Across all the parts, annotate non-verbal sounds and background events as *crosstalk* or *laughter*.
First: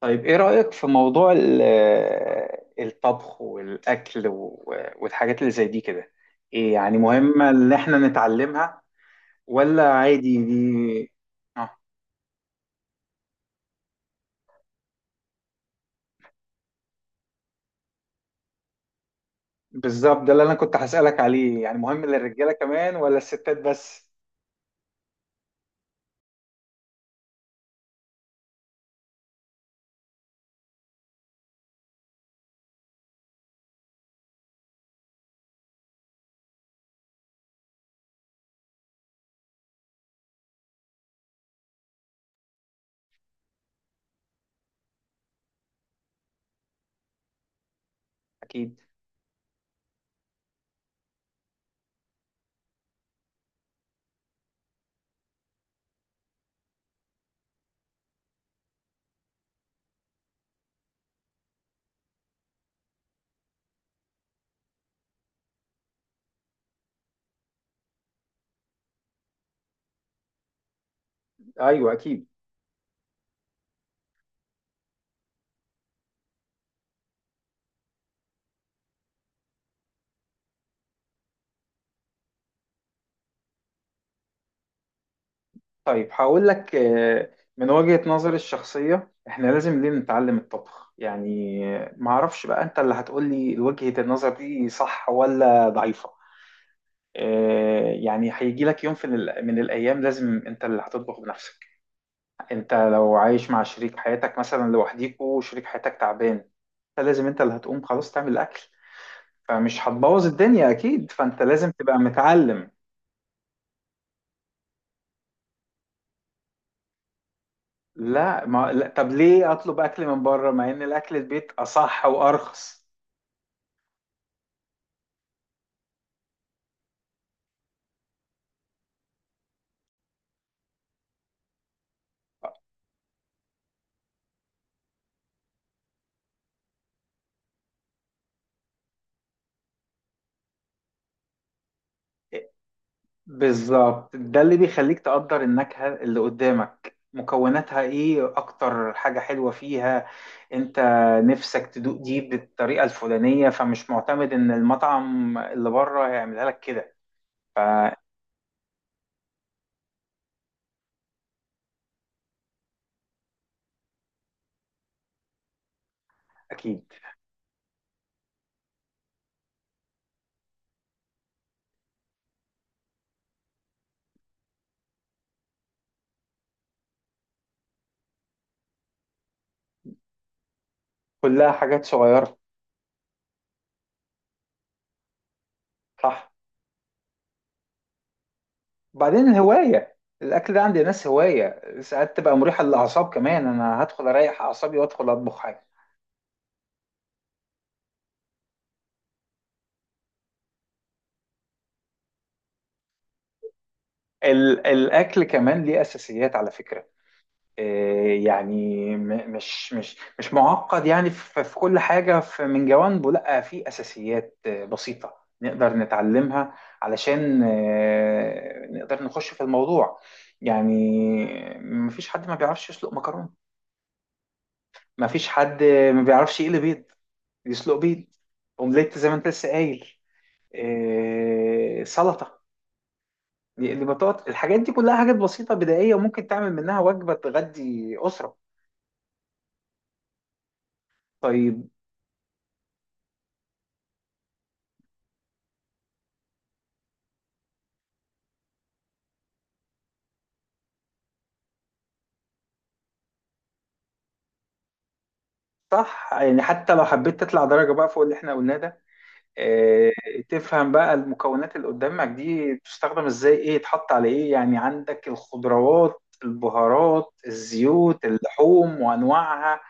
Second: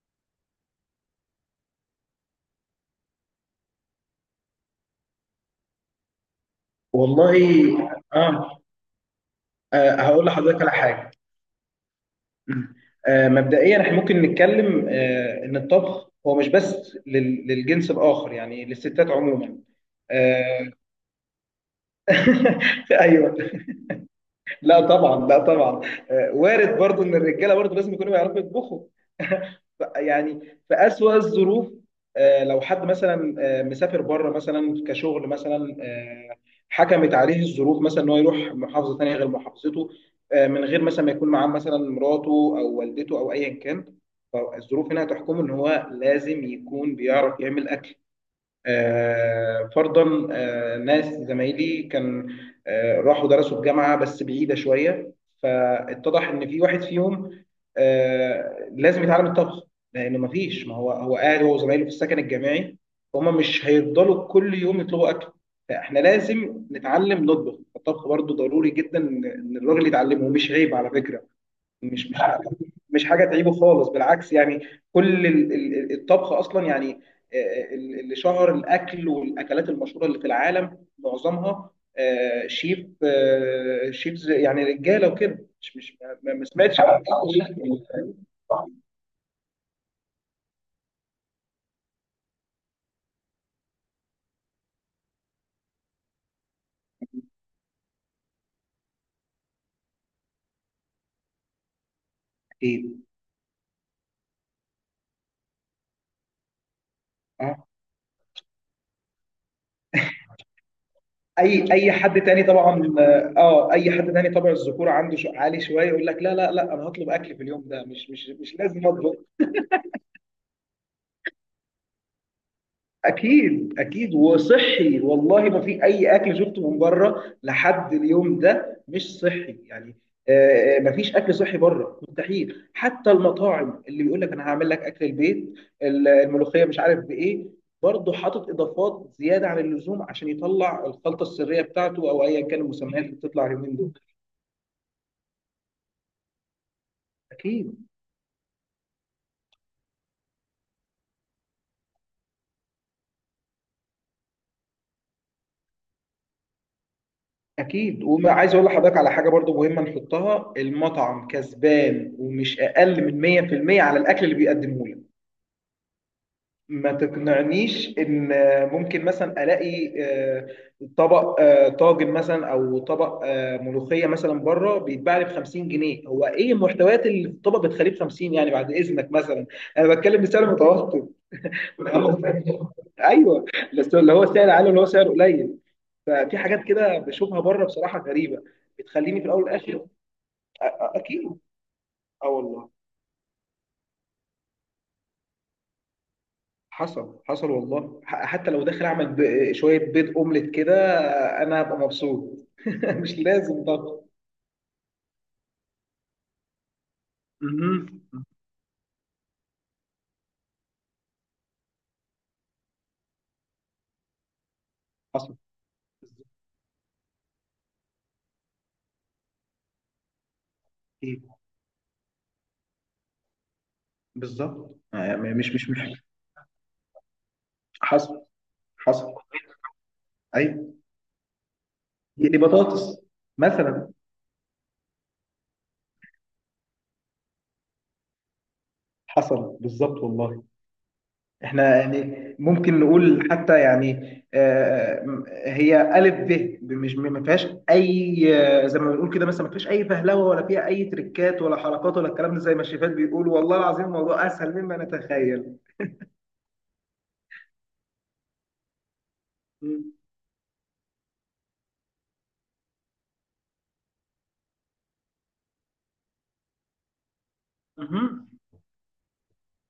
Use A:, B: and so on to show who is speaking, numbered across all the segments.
A: طيب، ايه رأيك في موضوع الطبخ والأكل والحاجات اللي زي دي كده؟ ايه يعني
B: والله.
A: مهمة ان احنا
B: اه.
A: نتعلمها ولا
B: هقول
A: عادي
B: لحضرتك على حاجه.
A: دي؟ اه.
B: مبدئيا احنا ممكن نتكلم ان الطبخ هو مش بس للجنس الاخر، يعني للستات عموما.
A: بالظبط، ده اللي انا
B: آه،
A: كنت هسألك عليه. يعني مهم للرجالة
B: *laughs*
A: كمان ولا
B: ايوه.
A: الستات بس؟
B: لا طبعا، لا طبعا. وارد برضو ان الرجاله برضو لازم يكونوا بيعرفوا يطبخوا. *laughs* يعني في اسوأ الظروف. لو حد مثلا مسافر بره مثلا كشغل مثلا، حكمت عليه الظروف مثلا ان هو يروح محافظه ثانيه غير محافظته. من غير مثلا ما يكون معاه مثلا مراته او والدته او ايا كان. فالظروف هنا هتحكمه ان هو لازم يكون بيعرف يعمل اكل.
A: اكيد.
B: فرضا، ناس زمايلي كان راحوا درسوا في جامعة بس بعيدة شوية، فاتضح ان في واحد فيهم لازم يتعلم الطبخ. لانه ما فيش، ما هو هو قاعد هو وزمايله في السكن الجامعي، فهم مش هيفضلوا كل يوم يطلبوا اكل. فاحنا لازم نتعلم نطبخ. الطبخ برضو ضروري جدا إن الراجل يتعلمه، ومش عيب على فكرة.
A: ايوه
B: مش مش
A: اكيد.
B: مش حاجه تعيبه خالص، بالعكس يعني. كل الطبخ اصلا يعني، اللي شهر الاكل والاكلات المشهوره اللي في العالم معظمها شيفز، يعني رجاله وكده، مش
A: طيب
B: ما
A: هقول لك،
B: سمعتش عن.
A: من وجهة نظري الشخصية احنا لازم ليه نتعلم الطبخ. يعني معرفش بقى انت اللي هتقولي وجهة النظر دي صح ولا ضعيفة. يعني هيجي لك يوم من الأيام لازم أنت اللي هتطبخ بنفسك. أنت
B: اكيد.
A: لو عايش مع شريك حياتك مثلا لوحديكوا وشريك حياتك تعبان، فلازم أنت اللي
B: اه.
A: هتقوم خلاص تعمل الأكل، فمش هتبوظ الدنيا أكيد، فأنت لازم
B: اي
A: تبقى
B: حد تاني
A: متعلم.
B: طبعا. اه، اي حد تاني طبع الذكوره عنده شو عالي شويه، يقول لك لا لا لا، انا هطلب اكل في اليوم ده، مش مش
A: لا،
B: مش
A: ما
B: لازم
A: لا طب
B: اطبخ.
A: ليه أطلب أكل من بره مع إن الأكل البيت أصح وأرخص؟
B: اكيد، اكيد. وصحي والله، ما في اي اكل شفته من بره لحد اليوم ده مش صحي يعني. ما فيش اكل صحي بره، مستحيل. حتى المطاعم اللي بيقول لك انا هعمل لك اكل البيت، الملوخيه مش عارف بايه، برضه حاطط اضافات زياده عن اللزوم عشان يطلع الخلطه السريه بتاعته او ايا كان المسميات اللي بتطلع اليومين دول.
A: بالظبط، ده اللي بيخليك تقدر النكهة اللي قدامك مكوناتها
B: اكيد،
A: ايه. اكتر حاجة حلوة فيها انت نفسك تدوق دي بالطريقة الفلانية، فمش معتمد ان المطعم اللي بره هيعملها لك كده.
B: اكيد. وعايز اقول لحضرتك على حاجه برضو مهمه نحطها: المطعم كسبان ومش اقل من 100% على الاكل اللي بيقدمه لك.
A: اكيد.
B: ما تقنعنيش ان ممكن مثلا الاقي طبق طاجن مثلا او طبق ملوخيه مثلا بره بيتباع لي ب 50 جنيه. هو ايه المحتويات اللي في الطبق بتخليه ب 50، يعني بعد اذنك مثلا. انا بتكلم بسعر متوسط.
A: كلها حاجات صغيرة.
B: *laughs* ايوه، بس اللي هو سعر عالي اللي هو سعر قليل.
A: صح.
B: في حاجات كده بشوفها بره بصراحه غريبه، بتخليني في
A: بعدين
B: الاول والاخر.
A: الهواية الاكل ده عند ناس
B: اكيد.
A: هواية ساعات
B: اه
A: تبقى مريحة
B: والله،
A: للاعصاب كمان، انا هدخل اريح اعصابي وادخل اطبخ حاجة.
B: حصل، حصل والله. حتى لو داخل اعمل شويه بيض اومليت كده، انا هبقى مبسوط. *laughs* مش لازم ضغط.
A: الاكل كمان ليه اساسيات على فكرة.
B: مهم.
A: يعني مش معقد. يعني في كل حاجة من جوانبه لا، في أساسيات بسيطة
B: حصل.
A: نقدر نتعلمها، علشان نقدر نخش في الموضوع. يعني
B: ايه
A: مفيش حد ما بيعرفش يسلق مكرونة.
B: بالظبط،
A: مفيش
B: يعني مش
A: حد
B: مش
A: ما
B: مش
A: بيعرفش يقلي بيض، يسلق بيض،
B: حصل،
A: أومليت زي
B: حصل.
A: ما أنت لسه قايل،
B: ايوه، دي
A: سلطة،
B: بطاطس
A: يقلي
B: مثلا.
A: بطاطا. الحاجات دي كلها حاجات بسيطة بدائية، وممكن تعمل منها وجبة تغدي أسرة.
B: حصل بالظبط والله.
A: طيب.
B: احنا يعني ممكن نقول حتى يعني هي الف ب، مش ما فيهاش اي، زي ما بنقول كده، مثلا ما فيهاش اي فهلوه ولا فيها اي تريكات ولا حركات ولا الكلام ده، زي ما الشيفات بيقولوا. والله العظيم الموضوع اسهل مما نتخيل.
A: صح، يعني حتى لو حبيت تطلع درجة بقى فوق اللي احنا قلناه ده. اه.
B: مم.
A: تفهم بقى المكونات اللي قدامك دي بتستخدم ازاي، ايه يتحط على ايه. يعني عندك الخضروات، البهارات، الزيوت،
B: مهم.
A: اللحوم وانواعها.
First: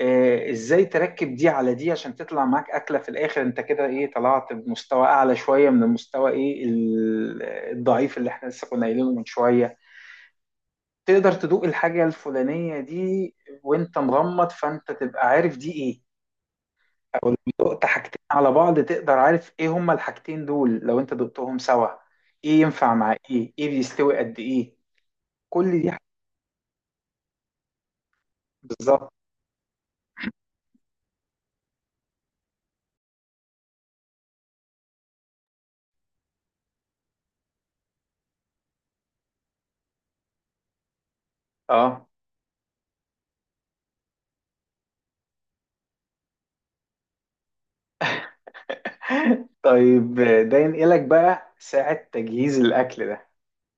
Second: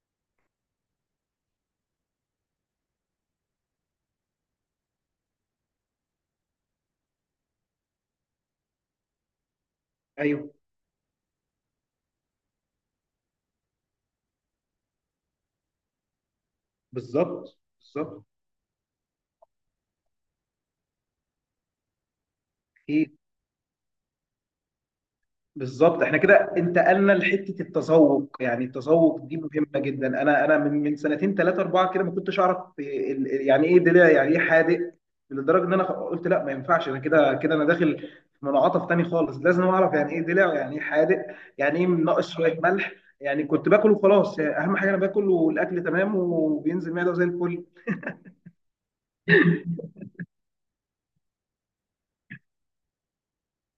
A: اه ازاي تركب دي على دي عشان تطلع معاك اكلة في الاخر، انت كده ايه طلعت بمستوى اعلى شوية من المستوى، ايه الضعيف اللي احنا لسه كنا قايلينه من شوية.
B: ايوه،
A: تقدر تدوق الحاجة الفلانية دي وانت مغمض، فانت تبقى عارف دي ايه. ولو
B: بالظبط،
A: دقت حاجتين
B: بالظبط.
A: على بعض تقدر عارف ايه هما الحاجتين دول لو انت دقتهم سوا، ايه ينفع مع ايه، ايه بيستوي قد ايه. كل دي حاجات.
B: بالظبط احنا كده انتقلنا لحته التذوق. يعني
A: بالظبط.
B: التذوق دي مهمه جدا. انا من سنتين ثلاثه اربعه كده ما كنتش اعرف يعني ايه دلع، يعني ايه حادق. لدرجه ان انا قلت لا ما ينفعش، انا كده كده انا داخل في منعطف تاني خالص، لازم اعرف يعني ايه دلع يعني ايه حادق، يعني ايه
A: اه.
B: ناقص شويه ملح. يعني كنت باكل وخلاص، يعني اهم حاجه انا باكل والاكل تمام وبينزل معده زي الفل.
A: *laughs* طيب، ده ينقلك بقى ساعة تجهيز الأكل ده.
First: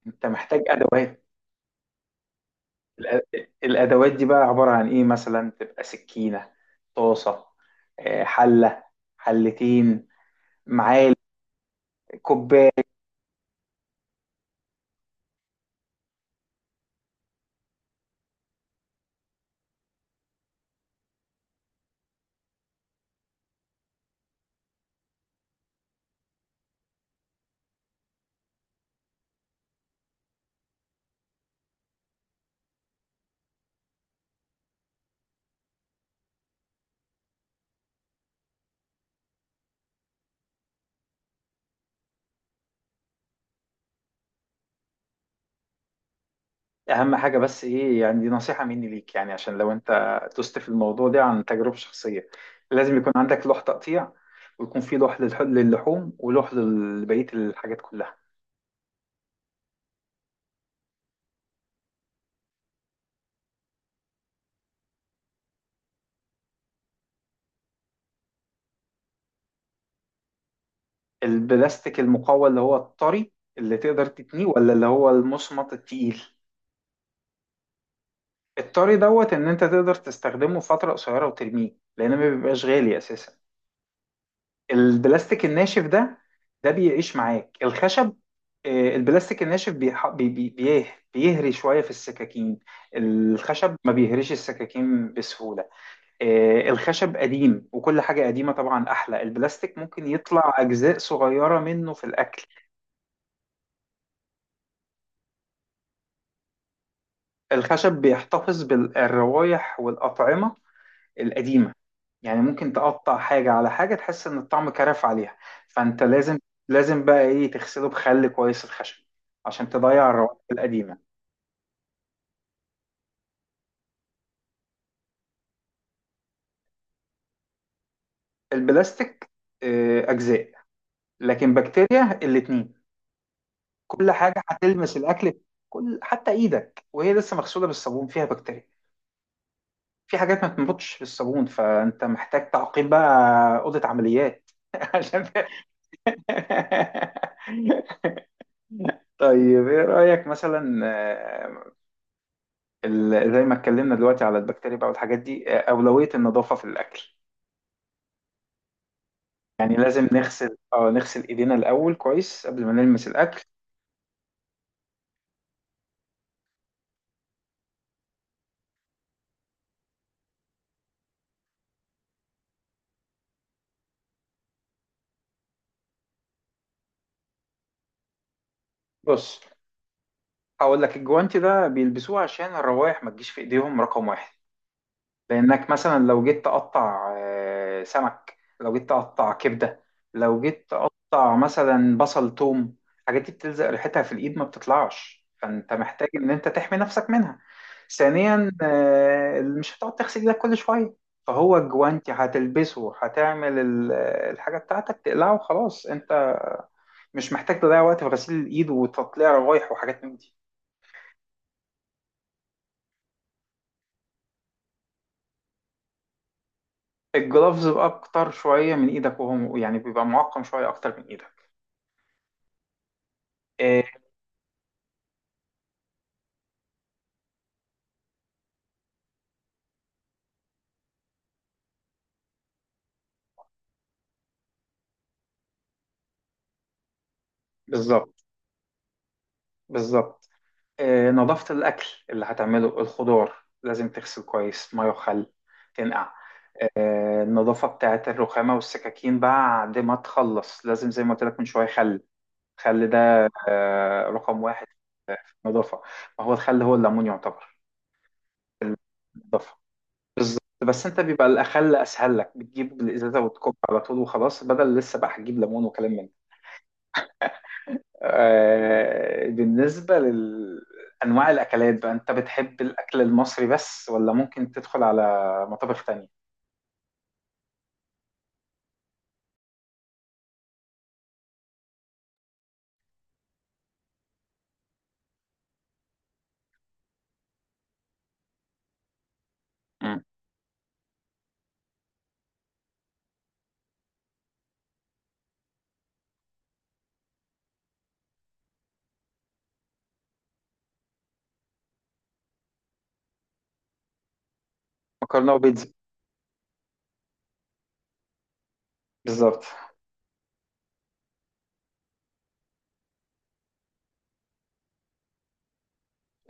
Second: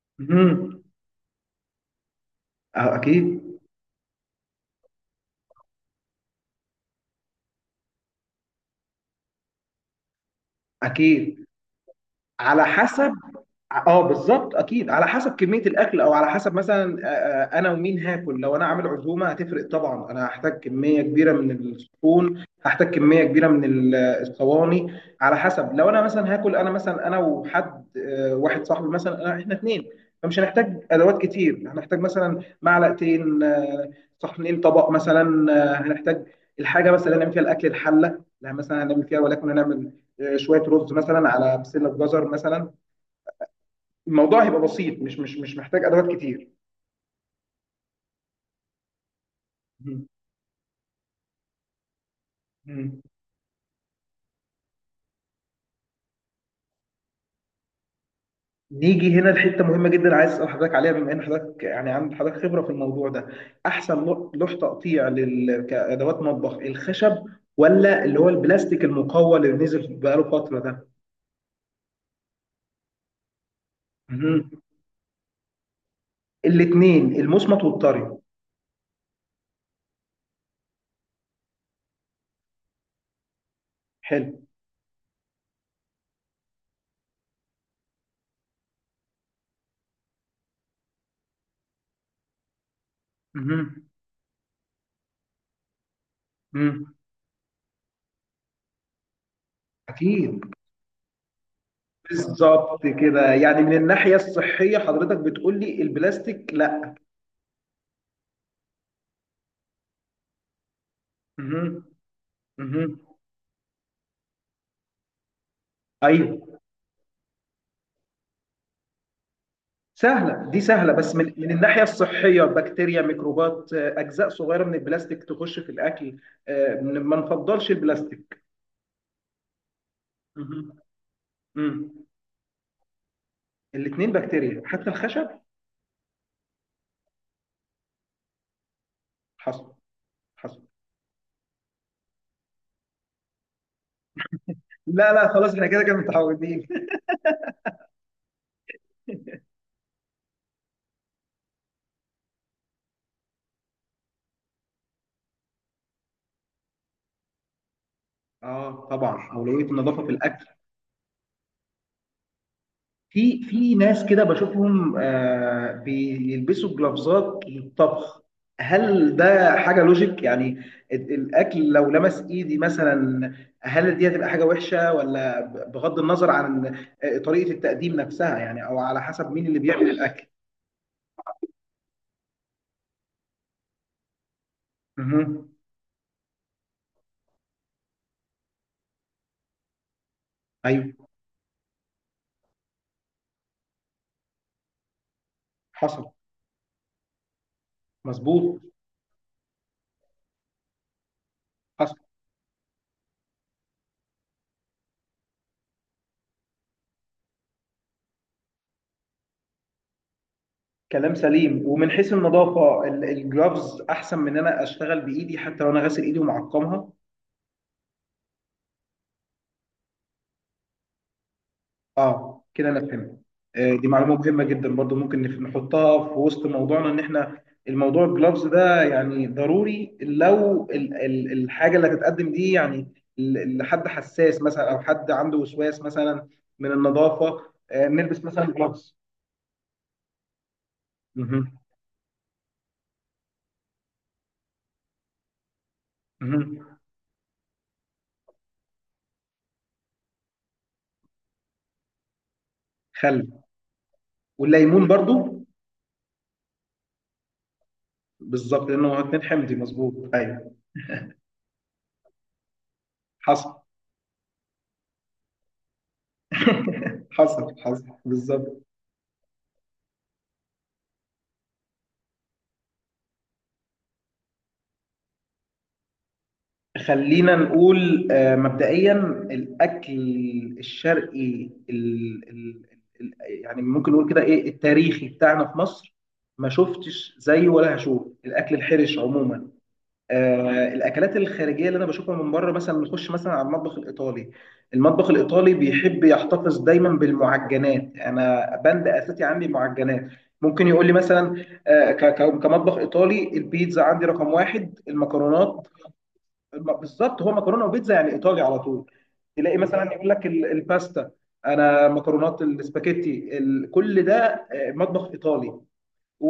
A: أنت محتاج
B: مهم.
A: أدوات.
B: اه
A: الأ-
B: اكيد.
A: الأدوات دي بقى عبارة عن إيه، مثلا تبقى سكينة، طاسة، حلة، حلتين، معالق،
B: اكيد على
A: كوباية.
B: حسب. اه، بالظبط اكيد على حسب كميه الاكل، او على حسب مثلا انا ومين هاكل. لو انا عامل عزومه هتفرق طبعا، انا هحتاج كميه كبيره من الصحون، هحتاج كميه كبيره من الصواني. على حسب. لو انا مثلا هاكل، انا مثلا انا وحد واحد صاحبي مثلا، أنا احنا اتنين، فمش هنحتاج ادوات كتير. هنحتاج مثلا معلقتين، صحنين، طبق مثلا، هنحتاج الحاجه مثلا اللي هنعمل فيها الاكل، الحله. لا، مثلا هنعمل فيها ولكن هنعمل شويه رز مثلا على بسله جزر مثلا. الموضوع هيبقى بسيط، مش محتاج ادوات كتير.
A: اهم حاجه بس ايه، يعني دي نصيحه مني ليك، يعني عشان لو
B: مم.
A: انت تست في الموضوع ده عن تجربه شخصيه، لازم
B: مم.
A: يكون عندك لوح تقطيع، ويكون في لوح للحوم ولوح لبقيه الحاجات كلها.
B: نيجي هنا لحته مهمه جدا، عايز اسال حضرتك عليها بما ان حضرتك يعني عندك حضرتك خبره في الموضوع ده. احسن لوح تقطيع لل... كادوات مطبخ، الخشب ولا اللي هو البلاستيك المقوى اللي نزل بقاله فتره ده؟
A: البلاستيك المقوى اللي هو الطري اللي تقدر تتنيه،
B: مم.
A: ولا اللي هو المصمت التقيل؟
B: الاثنين، المصمت والطري.
A: الطري دوت ان انت تقدر تستخدمه فتره قصيره وترميه لان ما بيبقاش غالي اساسا.
B: حلو.
A: البلاستيك الناشف ده، ده بيعيش معاك الخشب. البلاستيك الناشف بيهري شوية في السكاكين. الخشب
B: مم.
A: ما بيهريش السكاكين بسهولة.
B: مم.
A: الخشب قديم وكل حاجة قديمة طبعا أحلى. البلاستيك ممكن يطلع
B: اكيد،
A: أجزاء صغيرة منه في الأكل.
B: بالظبط كده، يعني من الناحيه الصحيه حضرتك بتقول لي البلاستيك لا.
A: الخشب بيحتفظ بالروايح والأطعمة القديمة،
B: مهم.
A: يعني ممكن
B: مهم.
A: تقطع حاجة على حاجة تحس إن الطعم كرف عليها. فأنت لازم،
B: ايوه،
A: لازم بقى إيه تغسله بخل كويس الخشب عشان تضيع الروائح
B: سهلة دي، سهلة،
A: القديمة.
B: بس من الناحية الصحية بكتيريا، ميكروبات، أجزاء صغيرة من البلاستيك تخش في الأكل، ما نفضلش البلاستيك.
A: البلاستيك أجزاء،
B: مهم.
A: لكن
B: مم.
A: بكتيريا الاتنين. كل
B: الاتنين
A: حاجة
B: بكتيريا، حتى
A: هتلمس
B: الخشب.
A: الأكل، كل حتى إيدك وهي لسه مغسولة بالصابون فيها بكتيريا.
B: حصل،
A: في حاجات ما
B: حصل.
A: بتنبطش بالصابون فأنت محتاج تعقيم بقى، أوضة عمليات *laughs*
B: لا
A: عشان
B: لا،
A: *laughs*
B: خلاص احنا كده كده متعودين. *laughs*
A: طيب، إيه رأيك مثلا زي ما اتكلمنا دلوقتي على البكتيريا بقى والحاجات دي، أولوية النظافة في الأكل.
B: اه طبعا، أولوية
A: يعني
B: النظافة
A: لازم
B: في الأكل.
A: نغسل ايدينا الأول كويس قبل ما نلمس الأكل.
B: في ناس كده بشوفهم بيلبسوا جلافزات للطبخ. هل ده حاجة لوجيك يعني؟ الأكل لو لمس إيدي مثلا، هل دي هتبقى حاجة وحشة، ولا بغض النظر عن طريقة التقديم نفسها، يعني أو على حسب
A: بص،
B: مين اللي بيعمل الأكل؟
A: هقول لك الجوانتي ده بيلبسوه عشان الروائح ما تجيش في ايديهم، رقم واحد.
B: مهم.
A: لانك مثلا لو جيت تقطع سمك، لو جيت تقطع كبده، لو جيت
B: أيوه.
A: تقطع مثلا بصل توم، الحاجات دي بتلزق ريحتها في الايد ما بتطلعش، فانت محتاج
B: حصل.
A: ان انت تحمي نفسك منها. ثانيا
B: مظبوط.
A: مش هتقعد تغسل ايدك كل شويه، فهو
B: حصل.
A: الجوانتي هتلبسه هتعمل الحاجه بتاعتك تقلعه وخلاص، انت مش محتاج تضيع وقت في غسيل الايد وتطليع روايح وحاجات من دي.
B: كلام سليم، ومن حيث النظافة الجلافز أحسن من إن أنا أشتغل بإيدي حتى لو أنا غاسل إيدي ومعقمها.
A: الجلافز بقى اكتر شويه من ايدك، وهو يعني بيبقى معقم شويه اكتر من ايدك.
B: اه كده انا فهمت.
A: آه،
B: دي معلومه مهمه جدا برضو، ممكن نحطها في وسط موضوعنا، ان احنا الموضوع الجلافز ده يعني ضروري، لو الحاجه اللي هتتقدم دي يعني لحد حساس مثلا، او حد عنده وسواس مثلا من النظافه،
A: بالظبط،
B: نلبس مثلا جلافز.
A: بالظبط.
B: مهم.
A: نظافة الأكل اللي هتعمله، الخضار لازم تغسل كويس مية وخل، تنقع.
B: مهم.
A: النظافة بتاعة الرخامة والسكاكين بعد ما تخلص لازم زي ما قلت لك من شوية، خل. الخل
B: خل،
A: ده رقم واحد
B: والليمون
A: في
B: برضو.
A: النظافة. ما هو الخل هو الليمون يعتبر
B: بالظبط
A: في
B: لانه هو اتنين حمضي،
A: النظافة.
B: مظبوط
A: بالظبط،
B: ايوه.
A: بس انت بيبقى الأخل أسهل لك، بتجيب الإزازة وتكب
B: حصل.
A: على طول وخلاص، بدل لسه بقى هتجيب ليمون وكلام من ده.
B: *laughs* حصل، حصل بالظبط.
A: بالنسبة لأنواع الأكلات بقى، أنت بتحب الأكل المصري بس ولا ممكن تدخل على مطابخ تانية؟
B: خلينا نقول مبدئيا الأكل الشرقي، ال ال ال يعني ممكن نقول كده إيه التاريخي بتاعنا في مصر، ما شفتش زيه ولا هشوف الأكل الحرش عموما.
A: مم.
B: الأكلات الخارجية اللي أنا بشوفها من بره، مثلا نخش مثلا على المطبخ الإيطالي. المطبخ الإيطالي بيحب يحتفظ دايما بالمعجنات، أنا بند أساسي عندي معجنات. ممكن يقول لي مثلا كمطبخ إيطالي، البيتزا عندي رقم واحد،
A: مكرونة
B: المكرونات.
A: وبيتزا.
B: بالظبط، هو مكرونه وبيتزا، يعني ايطالي على طول.
A: بالظبط.
B: تلاقي مثلا يقول لك الباستا، انا مكرونات السباكيتي كل ده مطبخ ايطالي.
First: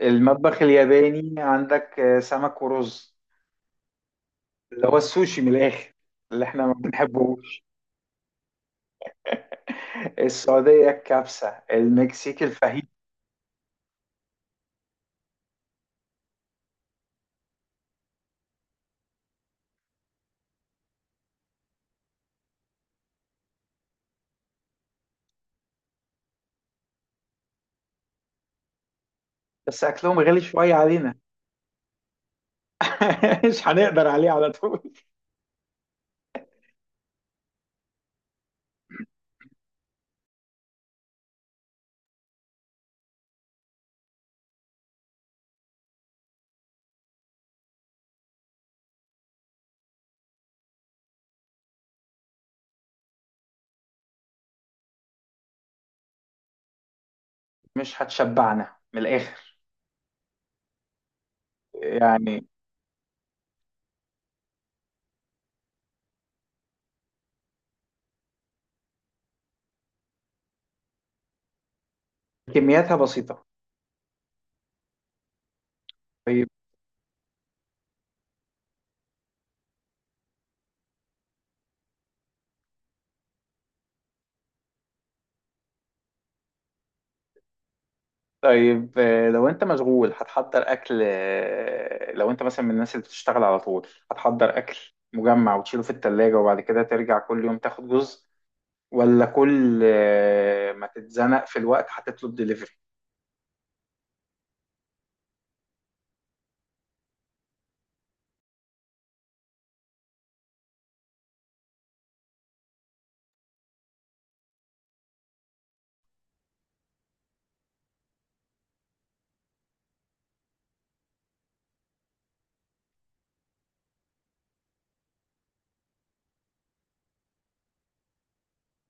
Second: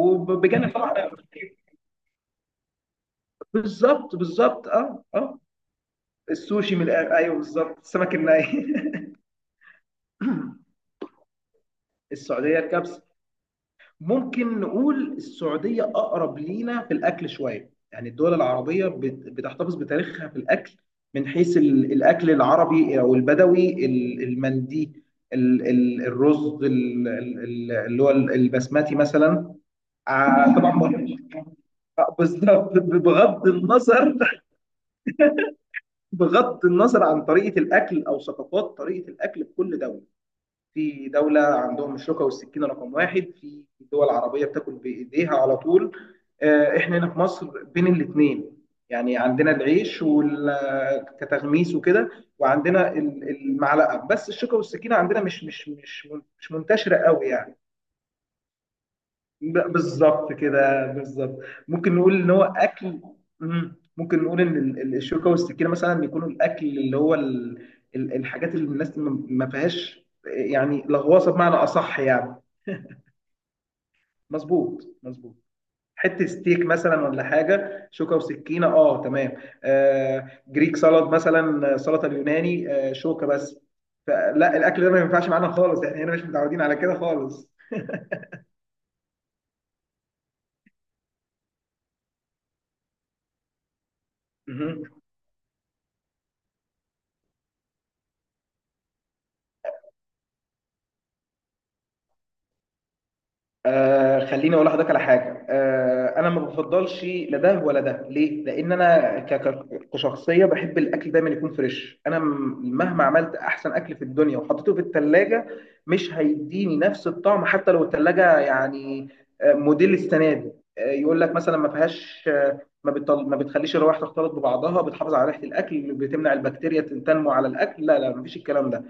A: المطبخ
B: طبعا،
A: الياباني عندك سمك ورز،
B: بالظبط، بالظبط.
A: اللي هو
B: اه، اه.
A: السوشي من الآخر، اللي احنا ما
B: السوشي من الآخر، ايوه
A: بنحبوش.
B: بالظبط، السمك الني.
A: *laughs*
B: *laughs*
A: السعودية الكبسة، المكسيك
B: السعوديه
A: الفاهيتا.
B: الكبسه. ممكن نقول السعودية أقرب لينا في الأكل شوية، يعني الدول العربية بتحتفظ بتاريخها في الأكل. من حيث الأكل العربي أو البدوي، المندي، الرز، اللي هو البسماتي مثلا.
A: بس أكلهم غالي شوية
B: طبعا
A: علينا.
B: بالظبط.
A: *laughs*
B: بغض
A: مش هنقدر عليه
B: النظر،
A: على طول.
B: بغض النظر عن طريقة الأكل أو ثقافات طريقة الأكل في كل دولة. في دولة عندهم الشوكة والسكينة رقم واحد، في دول عربية بتاكل بإيديها على طول. إحنا هنا في مصر بين الاتنين، يعني عندنا العيش كتغميس وكده، وعندنا المعلقة، بس الشوكة والسكينة عندنا مش مش منتشرة قوي يعني.
A: مش هتشبعنا من الآخر
B: بالظبط كده، بالظبط. ممكن نقول ان هو
A: يعني.
B: اكل. مم. ممكن نقول ان الشوكه والسكينه مثلا بيكونوا الاكل اللي هو ال... الحاجات اللي الناس ما فيهاش يعني لغواصه، بمعنى اصح يعني.
A: كمياتها بسيطة.
B: مظبوط، مظبوط. حته
A: طيب.
B: ستيك مثلا ولا حاجه شوكه وسكينه، اه تمام. جريك سالاد مثلا، سلطه اليوناني، شوكه بس. فلا الاكل ده ما ينفعش معانا خالص، احنا هنا مش متعودين على كده خالص.
A: طيب لو انت مشغول هتحضر اكل، لو انت مثلا من الناس اللي بتشتغل على طول، هتحضر اكل
B: مهم.
A: مجمع وتشيله في التلاجة وبعد كده ترجع كل يوم تاخد جزء، ولا كل ما تتزنق في الوقت هتطلب دليفري؟
B: خليني اقول لحضرتك على حاجه. انا ما بفضلش لا ده ولا ده، ليه؟ لان انا كشخصيه بحب الاكل دايما يكون فريش. انا مهما عملت احسن اكل في الدنيا وحطيته في الثلاجه، مش هيديني نفس الطعم. حتى لو الثلاجه يعني موديل السنه دي، يقول لك مثلا ما فيهاش، ما بتخليش الروائح تختلط ببعضها، بتحافظ على ريحه الاكل، بتمنع البكتيريا تنمو على الاكل، لا لا، مفيش الكلام ده.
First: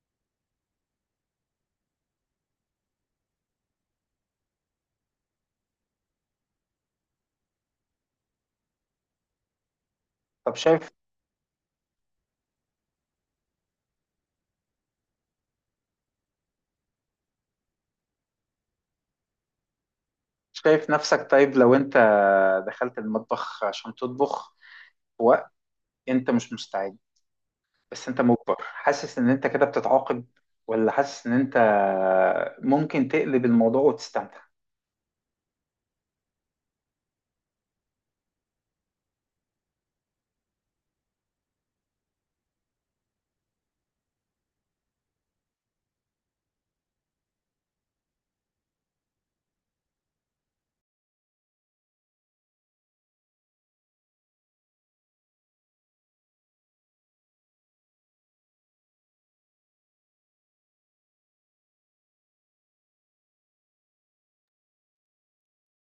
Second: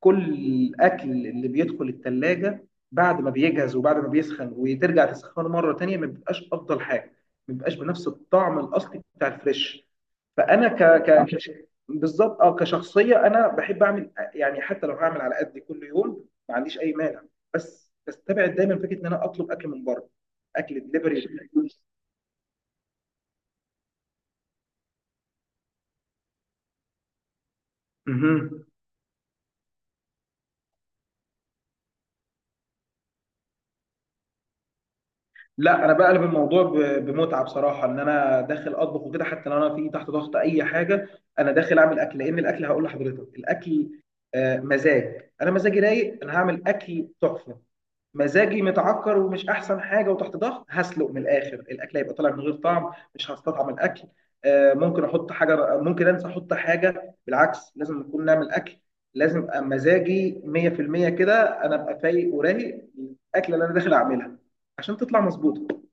B: كل الاكل اللي بيدخل التلاجة بعد ما بيجهز وبعد ما بيسخن وترجع تسخنه مره تانية ما بيبقاش افضل حاجه، ما بيبقاش بنفس الطعم الاصلي بتاع الفريش.
A: طب
B: فانا ك ك صح، بالظبط. اه، كشخصيه انا بحب اعمل يعني حتى لو هعمل على قد كل يوم ما عنديش اي مانع، بس بستبعد دايما فكره ان انا اطلب اكل من بره، اكل
A: شايف
B: دليفري.
A: نفسك. طيب لو انت دخلت المطبخ عشان تطبخ في وقت انت مش مستعد، بس انت مجبر، حاسس ان انت كده بتتعاقب، ولا حاسس ان انت ممكن تقلب الموضوع وتستمتع؟
B: لا، انا بقلب الموضوع بمتعه بصراحه، ان انا داخل اطبخ وكده حتى لو انا في تحت ضغط اي حاجه. انا داخل اعمل اكل، لان الاكل، هقول لحضرتك، الاكل مزاج. انا مزاجي رايق، انا هعمل اكل تحفه. مزاجي متعكر ومش احسن حاجه وتحت ضغط، هسلق من الاخر، الاكل هيبقى طالع من غير طعم، مش هستطعم الاكل. ممكن احط حاجه، ممكن انسى احط حاجه، بالعكس لازم نكون نعمل اكل. لازم أبقى مزاجي 100% كده، انا ابقى فايق ورايق، الاكله اللي انا داخل اعملها عشان تطلع مظبوطه.